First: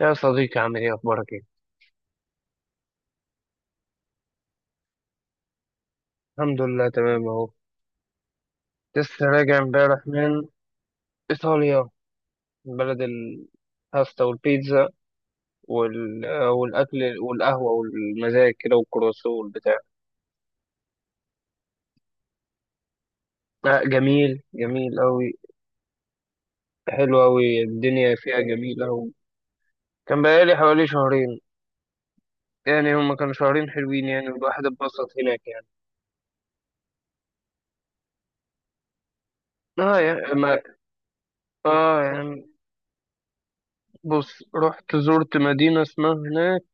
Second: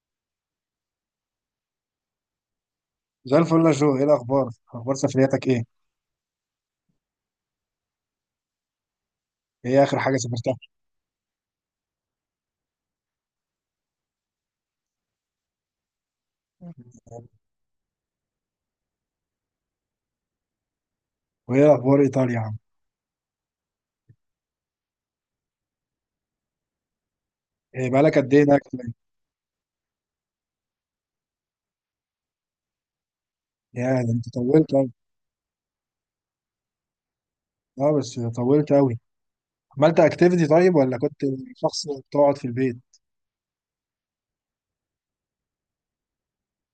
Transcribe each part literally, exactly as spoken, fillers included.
يا صديقي، عامل ايه؟ اخبارك ايه؟ زي الفل يا جو، ايه الاخبار؟ اخبار سفرياتك ايه؟ الحمد لله، تمام اهو. لسه راجع ايه اخر امبارح حاجه من سافرتها؟ ايطاليا، من بلد الباستا والبيتزا وال... آه، والاكل والقهوه والمزاج كده والكروسو والبتاع. وايه اخبار ايطاليا يا عم؟ لا، جميل جميل قوي. حلو قوي، إيه الدنيا بقالك قد فيها ايه هناك جميل طيب؟ قوي. كان بقالي حوالي شهرين. يعني هما كانوا شهرين يا حلوين ده يعني، انت والواحد طولت قوي. اتبسط هناك يعني. اه بس طولت قوي. اه عملت يعني اكتيفيتي ما... طيب ولا كنت شخص اه بتقعد في يعني، البيت؟ بص، رحت زرت مدينه اسمها هناك،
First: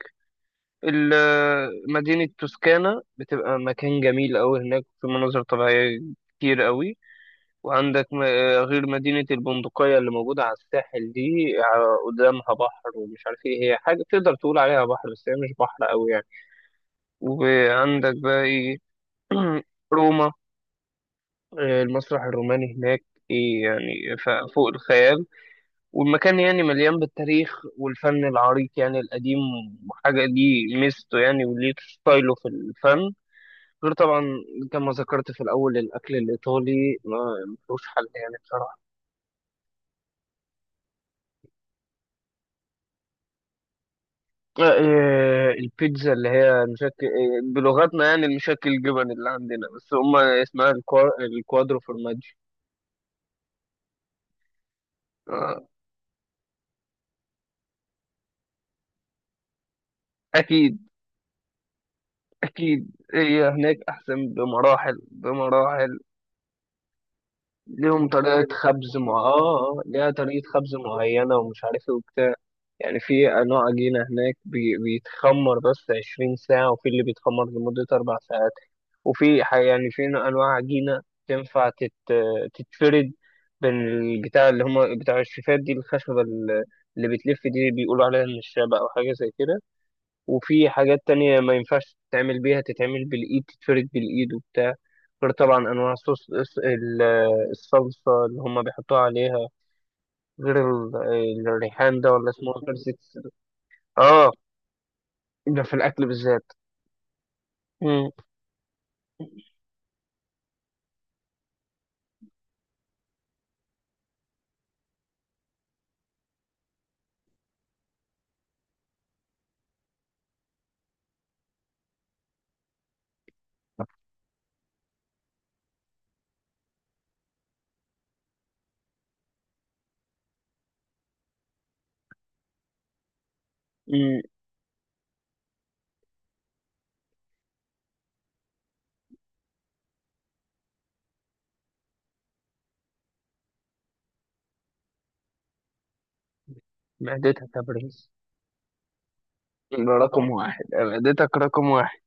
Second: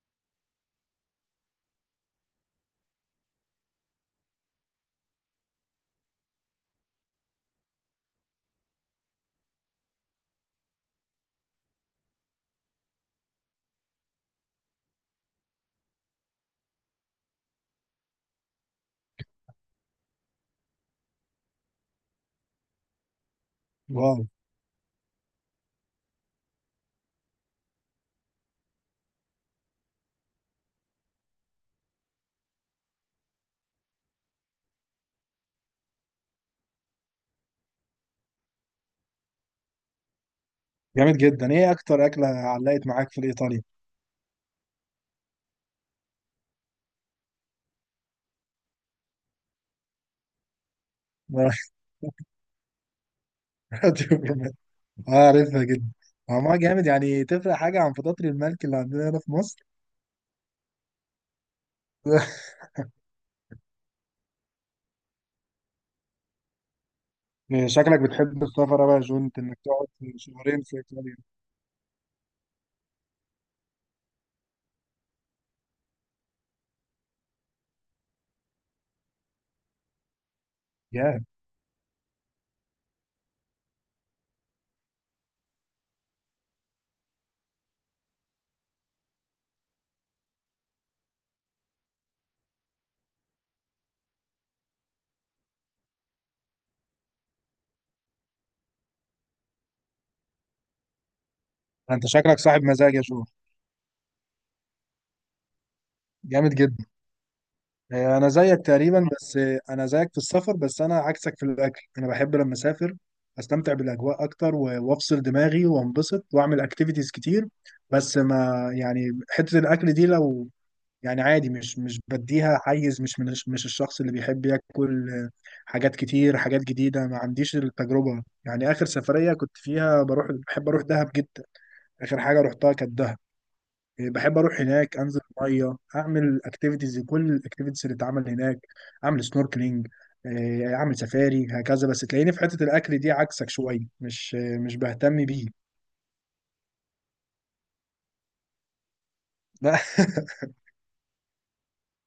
ال- مدينة توسكانا، بتبقى مكان جميل أوي هناك، في مناظر طبيعية كتير أوي. وعندك م- آه، غير مدينة البندقية اللي موجودة على الساحل دي، ع- قدامها بحر، ومش عارف ايه هي، حاجة تقدر تقول عليها بحر بس هي مش بحر أوي يعني. وعندك بقى ايه. روما. آه، المسرح الروماني هناك ايه يعني، واو. ف- فوق الخيال. والمكان يعني مليان بالتاريخ والفن العريق، يعني القديم. وحاجة دي ميزته يعني، وليه ستايله في الفن. غير طبعا، كما ذكرت في الأول، الأكل الإيطالي ما ملوش حل يعني بصراحة. جامد جدا، ايه اكتر اكله علقت معاك في ايطاليا؟ آه، آه، البيتزا اللي هي مشكل، آه، بلغتنا يعني المشكل الجبن اللي عندنا، بس هما اسمها الكوا- الكوادرو فورماجي. اه عارفها آه، جدا. آه، ما جامد يعني، تفرق حاجه عن فطاطري الملك اللي عندنا هنا في مصر؟ أكيد أكيد، هي هناك أحسن بمراحل بمراحل. شكلك ليهم بتحب طريقة السفر أوي خبز يا مع جو، انت انك آه آه، تقعد ليها طريقة شهرين خبز في ايطاليا. معينة ومش عارف إيه وبتاع. يعني في نوع عجينة هناك بي- بيتخمر بس 20 ساعة، وفي اللي بيتخمر لمدة أربع ساعات. وفي ح- يعني في نوع- أنواع عجينة يا تنفع تت... تتفرد بين البتاع اللي هما بتاع الشيفات دي، الخشبة ال- اللي بتلف دي بيقولوا عليها النشابة أو حاجة زي كده. وفي حاجات تانية ما ينفعش تتعمل بيها، تتعمل بالإيد، تتفرد بالإيد وبتاع. غير طبعا أنواع صوص الص- ال- الصلصة اللي هما بيحطوها عليها. غير ال- الريحان انت ده ولا شكلك اسمه، صاحب غير مزاج يا جو. زيت- اه، ده في الأكل بالذات. جامد جدا. مم. هي انا زيك تقريبا، بس آه، انا زيك في السفر بس انا عكسك في الاكل. انا بحب لما اسافر استمتع بالاجواء اكتر و- وافصل دماغي وانبسط واعمل اكتيفيتيز كتير. بس ما يعني حتة الاكل دي لو يعني عادي، مش مش بديها حيز، مش من مش الشخص اللي بيحب ياكل آه، حاجات كتير، حاجات جديدة. ما عنديش التجربة يعني. اخر سفرية كنت فيها بروح، بحب اروح دهب جدا. اخر حاجة رحتها كانت دهب. إيه، مم. بحب اروح هناك انزل الميه، اعمل اكتيفيتيز، كل الاكتيفيتيز اللي اتعمل هناك، اعمل سنوركلينج، اعمل سفاري هكذا. بس تلاقيني في حته الاكل دي عكسك شويه، مش مش بهتم بيه. معدتك يا برنس، لا ده رقم واحد، معدتك رقم واحد.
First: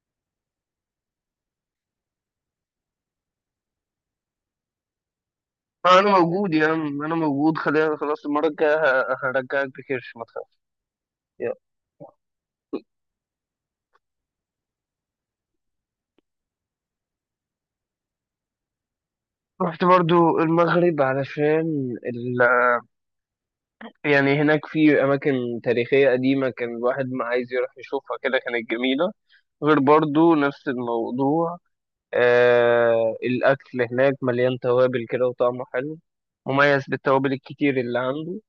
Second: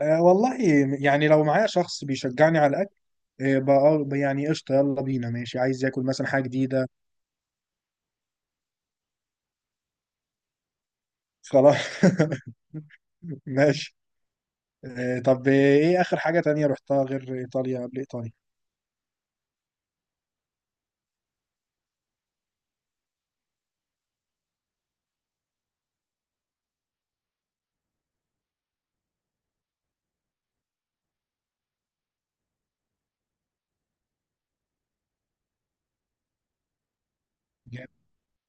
آه، والله. يعني لو معايا شخص بيشجعني على الاكل آه، بقى بقى يعني قشطه، يلا بينا ماشي، عايز أنا ياكل مثلا حاجه موجود يا جديده. عم، أنا موجود، خلينا، خلاص، المرة الجاية ه- هرجعك بكرش ما تخافش. يلا. خلاص ماشي. آه، طب ايه اخر حاجه تانية رحتها غير ايطاليا قبل ايطاليا؟ رحت برضو المغرب علشان ال... يعني هناك في أماكن تاريخية قديمة، كان الواحد ما عايز يروح يشوفها كده، كانت جميلة. غير برضو نفس الموضوع، آه الأكل هناك مليان توابل كده وطعمه حلو، مميز بالتوابل الكتير اللي جامد. عنده.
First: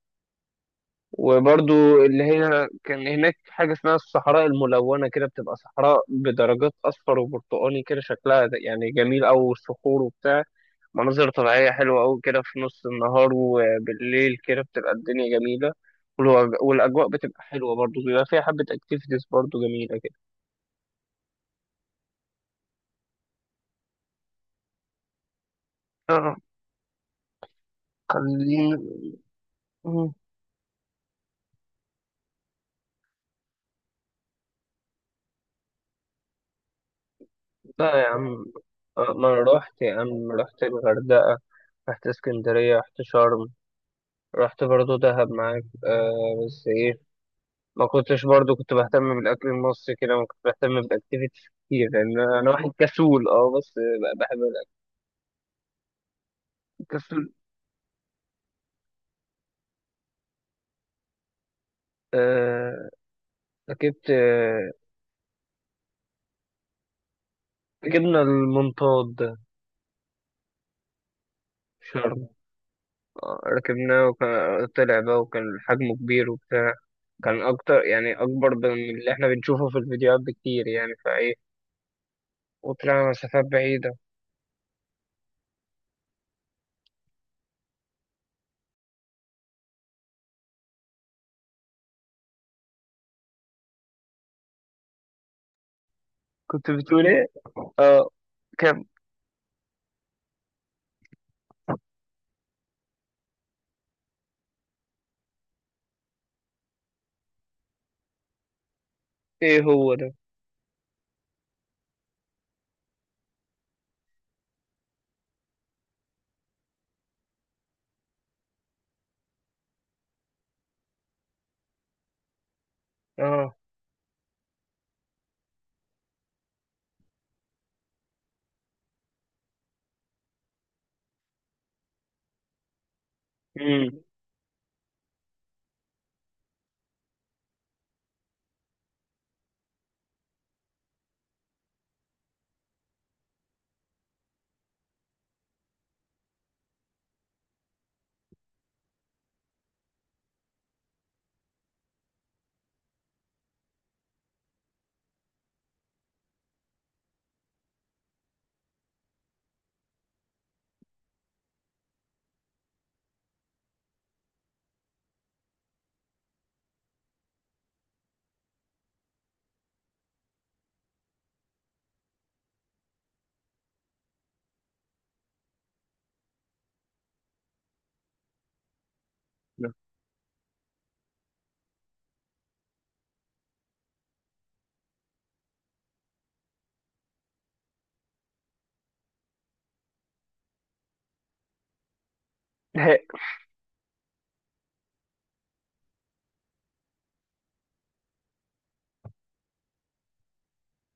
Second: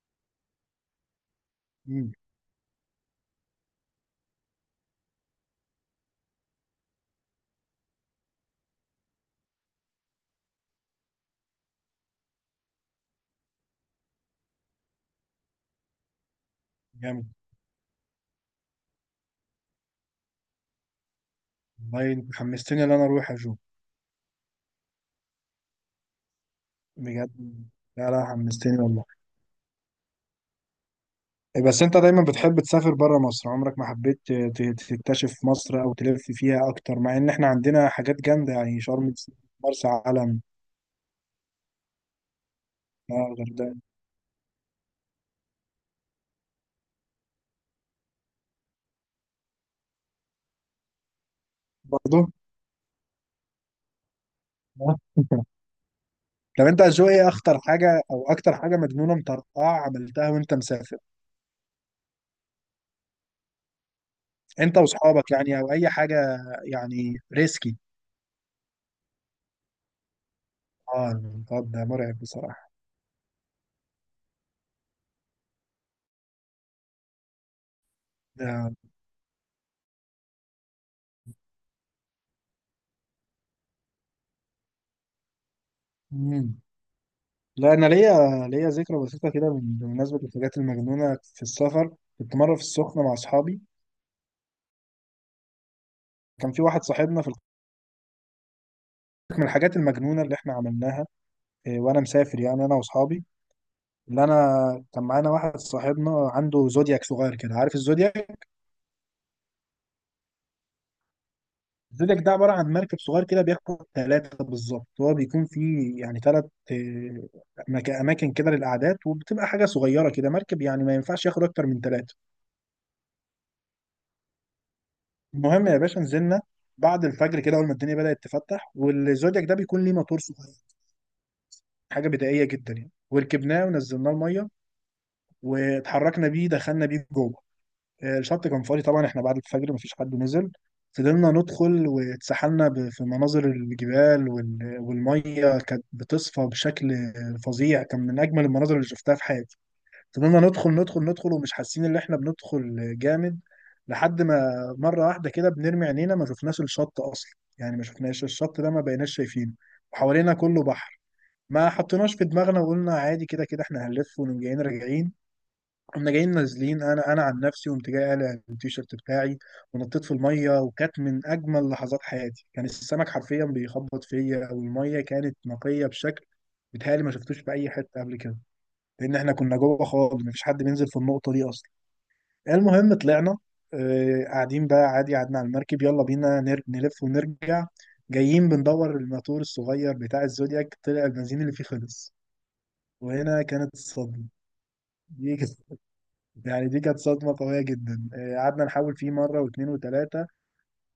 وبرضو مم، اللي هي كان هناك حاجة اسمها الصحراء الملونة كده، بتبقى صحراء بدرجات أصفر وبرتقاني كده، شكلها ده- يعني جميل أوي، والصخور وبتاع. مناظر طبيعية حلوة أوي كده في نص النهار، وبالليل كده بتبقى الدنيا جميلة. والوج- والأجواء جامد بتبقى حلوة برضو، بيبقى فيها حبة أكتيفيتيز برضو جميلة كده. والله، انت حمستني ان انا اروح يا جو. آه، بجد. لا لا خلينا. حمستني والله. مم. إيه، بس انت دايما بتحب تسافر بره مصر، عمرك ما حبيت ت- ت- تكتشف مصر او تلف فيها اكتر، مع ان احنا عندنا لا يا حاجات عم، جامده يعني شرم آه، ما الشيخ، أنا رحت مرسى يا عم، علم، رحت الغردقة، رحت اسكندرية، رحت آه، شرم، الغردقه. رحت برضو دهب معاك. آه، بس إيه، ما كنتش برضو كنت بهتم بالاكل المصري كده، ما كنت بهتم بالاكتيفيتيز كتير، لان برضه انا واحد كسول، اه، بس ب- بحب الاكل. آه. طب انت جو، ايه كسول. اخطر حاجه او اكتر حاجه مجنونه مطرقعه عملتها وانت مسافر؟ آه، ركبت، آه انت واصحابك يعني، او اي حاجه يعني ريسكي. ركبنا المنطاد ده اه الخط ده في مرعب شرم. بصراحه. آه، ركبناه وكان طلع بقى، وكان حجمه كبير وبتاع. كان اكتر، يعني ده. اكبر من اللي احنا بنشوفه في الفيديوهات بكتير يعني، فايه. وطلعنا مسافات بعيدة. مم. لا انا ليا، ليا ذكرى بسيطه كده من- بمناسبه الحاجات المجنونه في السفر. كنت مره في السخنه مع اصحابي. كان في كنت واحد بتقول صاحبنا ايه؟ في الخ- اه. كم؟ من الحاجات المجنونه اللي احنا عملناها إيه، وانا مسافر، يعني انا واصحابي اللي انا كان معانا واحد صاحبنا عنده زودياك صغير كده، عارف الزودياك؟ ايه هو ده؟ الزودياك ده عباره عن مركب صغير كده، بياخد ثلاثه بالظبط. هو بيكون فيه يعني ثلاث اماكن كده للقعدات، وبتبقى حاجه صغيره كده مركب، يعني ما ينفعش ياخد اكتر من ثلاثه. اه. المهم يا باشا نزلنا بعد الفجر كده، اول ما الدنيا بدأت تفتح، والزودياك ده بيكون ليه موتور صغير، حاجه بدائيه جدا يعني. وركبناه امم. ونزلناه الميه واتحركنا بيه، دخلنا بيه جوه. آه، الشط كان فاضي طبعا، احنا بعد الفجر مفيش حد نزل. فضلنا ندخل واتسحلنا ب- في مناظر الجبال وال- والميه كانت بتصفى بشكل آه، فظيع، كان من اجمل المناظر اللي شفتها في حياتي. فضلنا ندخل ندخل ندخل ومش حاسين ان احنا بندخل جامد، لحد ما مره واحده كده بنرمي عينينا ما شفناش الشط اصلا. يعني ما شفناش الشط ده، ما بقيناش شايفينه، وحوالينا كله بحر. ما حطيناش في دماغنا وقلنا عادي، كده كده احنا هنلف ونقوم جايين راجعين. قمنا جايين نازلين، انا انا عن نفسي قمت جاي قالع التيشيرت بتاعي ونطيت في الميه، وكانت من اجمل لحظات حياتي. كان السمك حرفيا بيخبط فيا، والميه كانت نقيه بشكل بيتهيألي ما شفتوش في اي حته قبل كده، لان احنا كنا لا. جوه خالص، مفيش حد بينزل في النقطه دي اصلا. المهم طلعنا، آه، قاعدين بقى عادي، قعدنا على المركب، يلا بينا نر- نلف ونرجع. جايين بندور الماتور الصغير بتاع الزودياك، طلع البنزين اللي فيه خلص. وهنا كانت الصدمه. دي كانت- يعني دي كانت صدمه قويه جدا. آه، قعدنا نحاول فيه مره واثنين وثلاثه،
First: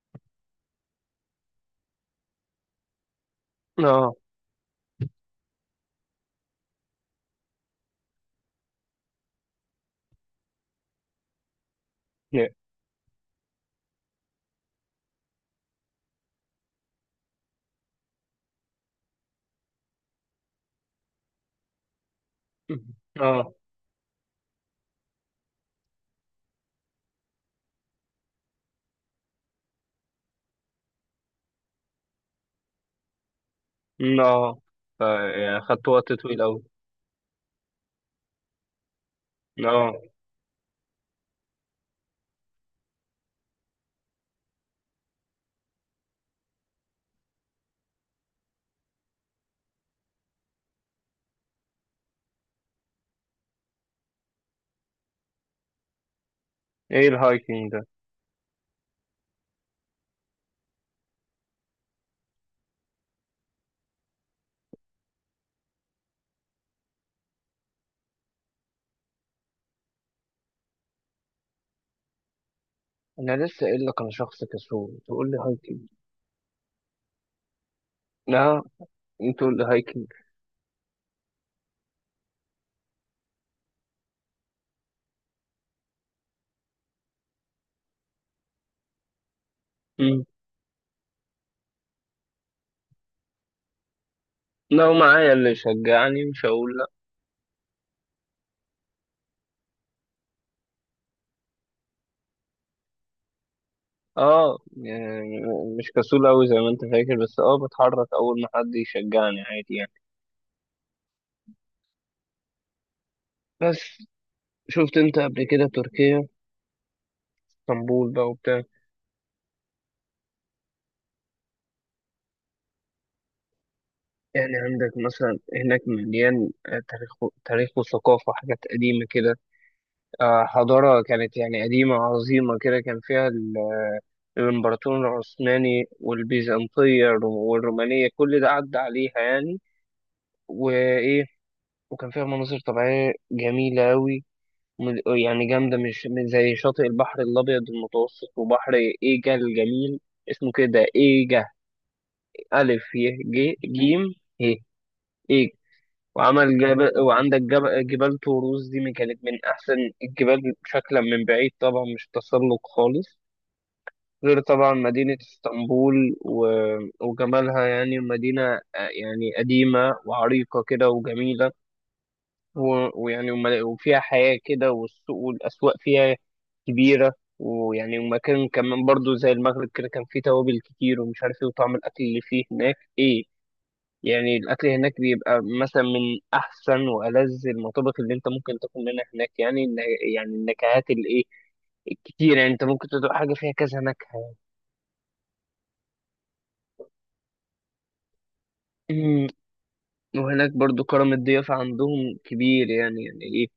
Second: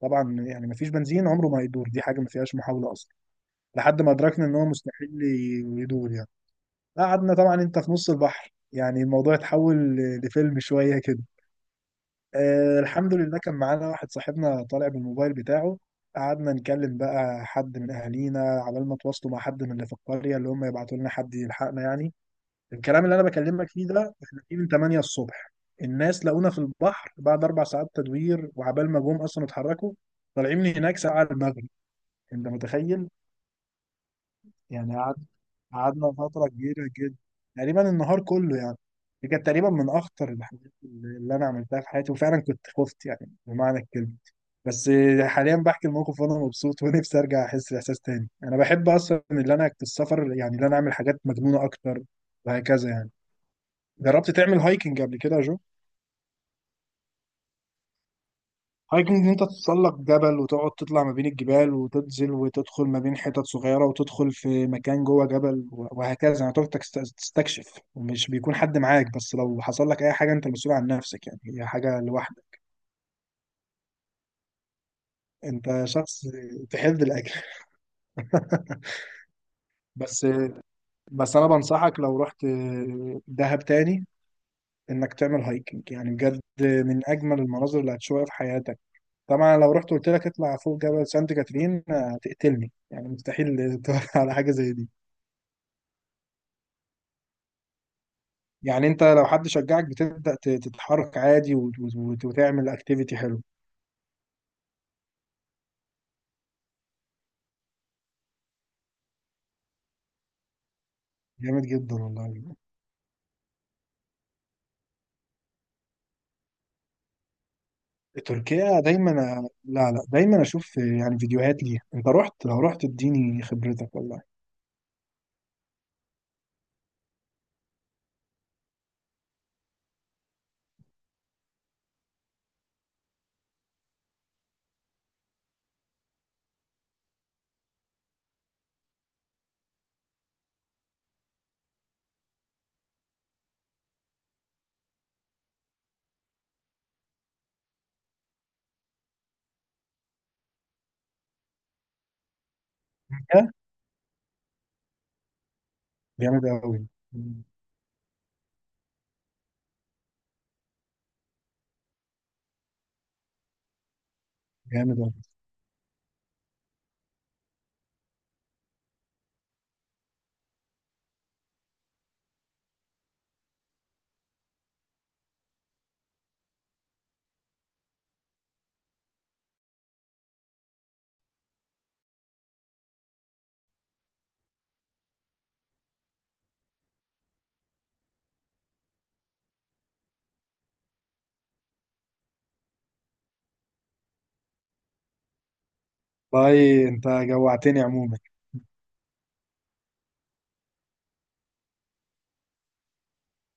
طبعا يعني مفيش بنزين عمره ما يدور، دي حاجه ما فيهاش محاوله اصلا، لحد ما اه. ادركنا ان هو مستحيل ي- يدور يعني. قعدنا طبعا، انت في نص البحر يعني، الموضوع اتحول ل- لفيلم شويه كده. لا. آه الحمد لله كان معانا واحد صاحبنا طالع بالموبايل بتاعه. قعدنا نكلم بقى حد من اهالينا عبال ما تواصلوا مع حد من اللي في القريه، اللي هم يبعتوا لنا حد يلحقنا يعني. الكلام اللي انا اه. بكلمك فيه ده احنا فيه من تمانية الصبح، الناس لقونا في البحر بعد اربع ساعات تدوير، وعبال ما جم اصلا اتحركوا، طالعين من هناك ساعه المغرب. انت متخيل؟ مم، اه. يعني ف- قعد، يعني خدت قعدنا وقت طويل فترة أوي. كبيرة جدا، تقريبا النهار كله يعني. دي كانت تقريبا من اه. أخطر الحاجات اللي اللي أنا عملتها في حياتي، وفعلا كنت خفت يعني بمعنى الكلمة. بس حاليا بحكي الموقف وأنا مبسوط ونفسي أرجع أحس الإحساس تاني. أنا بحب أصلا، اللي أنا في السفر يعني اللي أنا أعمل حاجات مجنونة أكتر وهكذا يعني. جربت تعمل هايكنج قبل كده يا جو؟ ايه الهايكنج ده؟ هايكنج ان انت تتسلق جبل وتقعد تطلع ما بين الجبال وتنزل وتدخل ما بين حتت صغيره وتدخل في مكان جوه جبل و- وهكذا، يعني تقعد تكست- تستكشف، ومش بيكون حد معاك، بس لو حصل لك اي حاجه انت مسؤول عن نفسك يعني، هي حاجه لوحدك. انا لسه قايل لك انا شخص كسول، تقول لي انت هايكنج. شخص تحب الاكل لا، انت تقول لي هايكنج. بس بس انا بنصحك لو رحت دهب تاني انك تعمل هايكنج، يعني بجد من اجمل المناظر اللي هتشوفها في حياتك. طبعا لو رحت قلت مم. لك اطلع فوق جبل سانت كاترين آه، هتقتلني يعني، مستحيل تقول على حاجه زي دي. لو معايا اللي يشجعني مش هقول لا. يعني انت لو حد شجعك بتبدا ت- تتحرك عادي وت- وت- وتعمل اكتيفيتي حلو. اه يعني، مش كسول أوي زي ما انت فاكر، بس اه بتحرك اول ما حد يشجعني عادي يعني. جامد جدا والله. بس، شفت انت قبل كده تركيا، اسطنبول بقى وبتاع؟ تركيا دايما. لا لا دايما اشوف يعني فيديوهات ليها. انت رحت، لو رحت اديني خبرتك والله. يعني عندك مثلا هناك مليان آه، تاريخ، تاريخ وثقافة، حاجات قديمة كده. آه، حضارة كانت يعني قديمة عظيمة كده، كان فيها ال- الإمبراطور العثماني والبيزنطية والرومانية، كل ده عدى عليها يعني. وإيه، وكان فيها مناظر طبيعية جميلة أوي، من- يعني جامدة، مش من زي شاطئ البحر الأبيض المتوسط، وبحر إيجا الجميل. اسمه كده إيجا، ألف ي ج إيه؟ جيم ه، إيجا. جامد وعمل قوي. جبل، وعندك جبل، جبال طوروس دي من- كانت من أحسن الجبال شكلا من بعيد، طبعا مش تسلق خالص. غير طبعا جامد قوي. مدينة اسطنبول و- وجمالها، يعني مدينة آه، يعني قديمة وعريقة كده وجميلة، و- ويعني وم- وفيها حياة كده، والسوق والأسواق فيها كبيرة. ويعني، ومكان كمان برضو زي المغرب كده، كان فيه توابل كتير ومش عارف ايه، وطعم الأكل اللي فيه هناك ايه. يعني الأكل هناك بيبقى مثلا من أحسن وألذ المطابخ اللي أنت ممكن تاكل منها هناك. يعني الن- يعني النكهات الإيه، الكتير، يعني أنت ممكن تدوق حاجة فيها كذا نكهة. والله انت جوعتني عموما. وهناك برضو كرم الضيافة عندهم كبير، يعني يعني ايه،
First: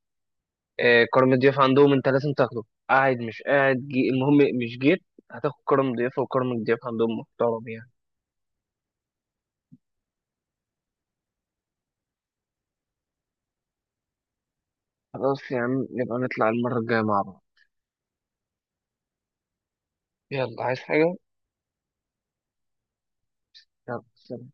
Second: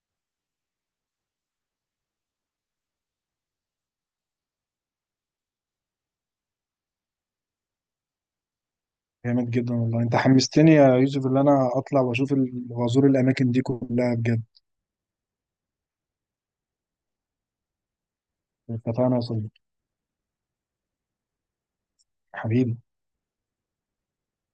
آه، كرم الضيافة عندهم انت لازم تاخده، قاعد مش قاعد، جي، المهم، مش جيت، هتاخد كرم ضيافة، وكرم الضيافة عندهم محترم يعني. جامد جدا والله، انت حمستني يا يوسف ان انا اطلع واشوف ال- وازور الاماكن دي كلها بجد. خلاص يا عم، نبقى نطلع المرة الجاية مع بعض. اتفقنا يا صديقي. يلا، عايز حاجة؟ حبيبي. يلا، سلام.